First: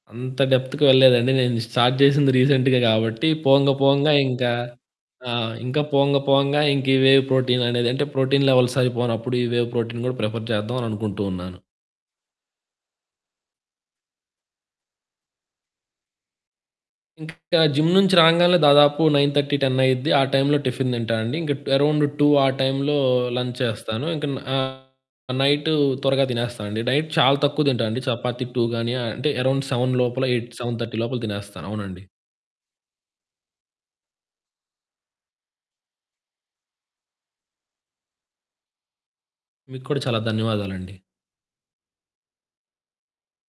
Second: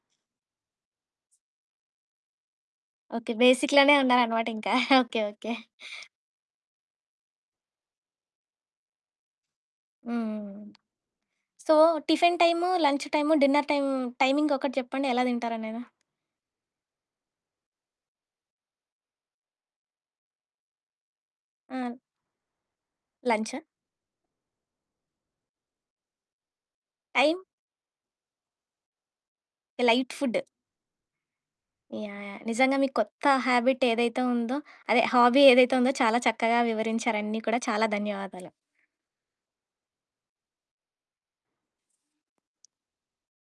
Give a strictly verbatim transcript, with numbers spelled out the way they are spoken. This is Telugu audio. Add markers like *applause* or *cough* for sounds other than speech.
అంత డెప్త్‌కి వెళ్ళలేదండి. నేను స్టార్ట్ చేసింది రీసెంట్‌గా కాబట్టి ఓకే. పోంగ బేసిక్‌లోనే పోంగా ఉన్నారు అనమాట ఇంకా ఇంకా *chuckles* ఓకే ఓకే. ఆహ్ ఇంకా పోంగా పోంగా ఇంకి వే ప్రోటీన్ అనేది అంటే ప్రోటీన్ లెవెల్స్ అయిపోనప్పుడు ఈ వే ప్రోటీన్ కూడా ప్రిఫర్ హ్మ్. చేద్దాం అని అనుకుంటూ ఉన్నాను. So tiffin time, lunch time, dinner time timing ఒకటి చెప్పండి ఎలా తింటారో నేను. ఇంకా జిమ్ నుంచి రాంగాలనే దాదాపు నైన్ థర్టీ టెన్ అయ్యిద్ది ఆ టైంలో టిఫిన్ తింటానండి. ఇంకా ఆ! అరౌండ్ టూ ఆ టైమ్‌లో లంచ్ లంచా? చేస్తాను, ఇంక ఆహ్, నైటు త్వరగా తినేస్తా అండి నైట్ చాలా టైం? తక్కువ తింటానండి చపాతీ టూ గానీ అంటే అరౌండ్ సెవెన్ లైట్ లోపల ఫుడ్డు. ఎయిట్ సెవెన్ థర్టీ లోపల తినేస్తాను యాహ్! అవునండి. యాహ్! నిజంగా మీ కొత్త హాబిట్ ఏదైతే ఉందో అదే హాబీ ఏదైతే ఉందో చాలా చక్కగా వివరించారు అన్ని కూడా చాలా ధన్యవాదాలు. మీకు కూడా చాలా ధన్యవాదాలండి.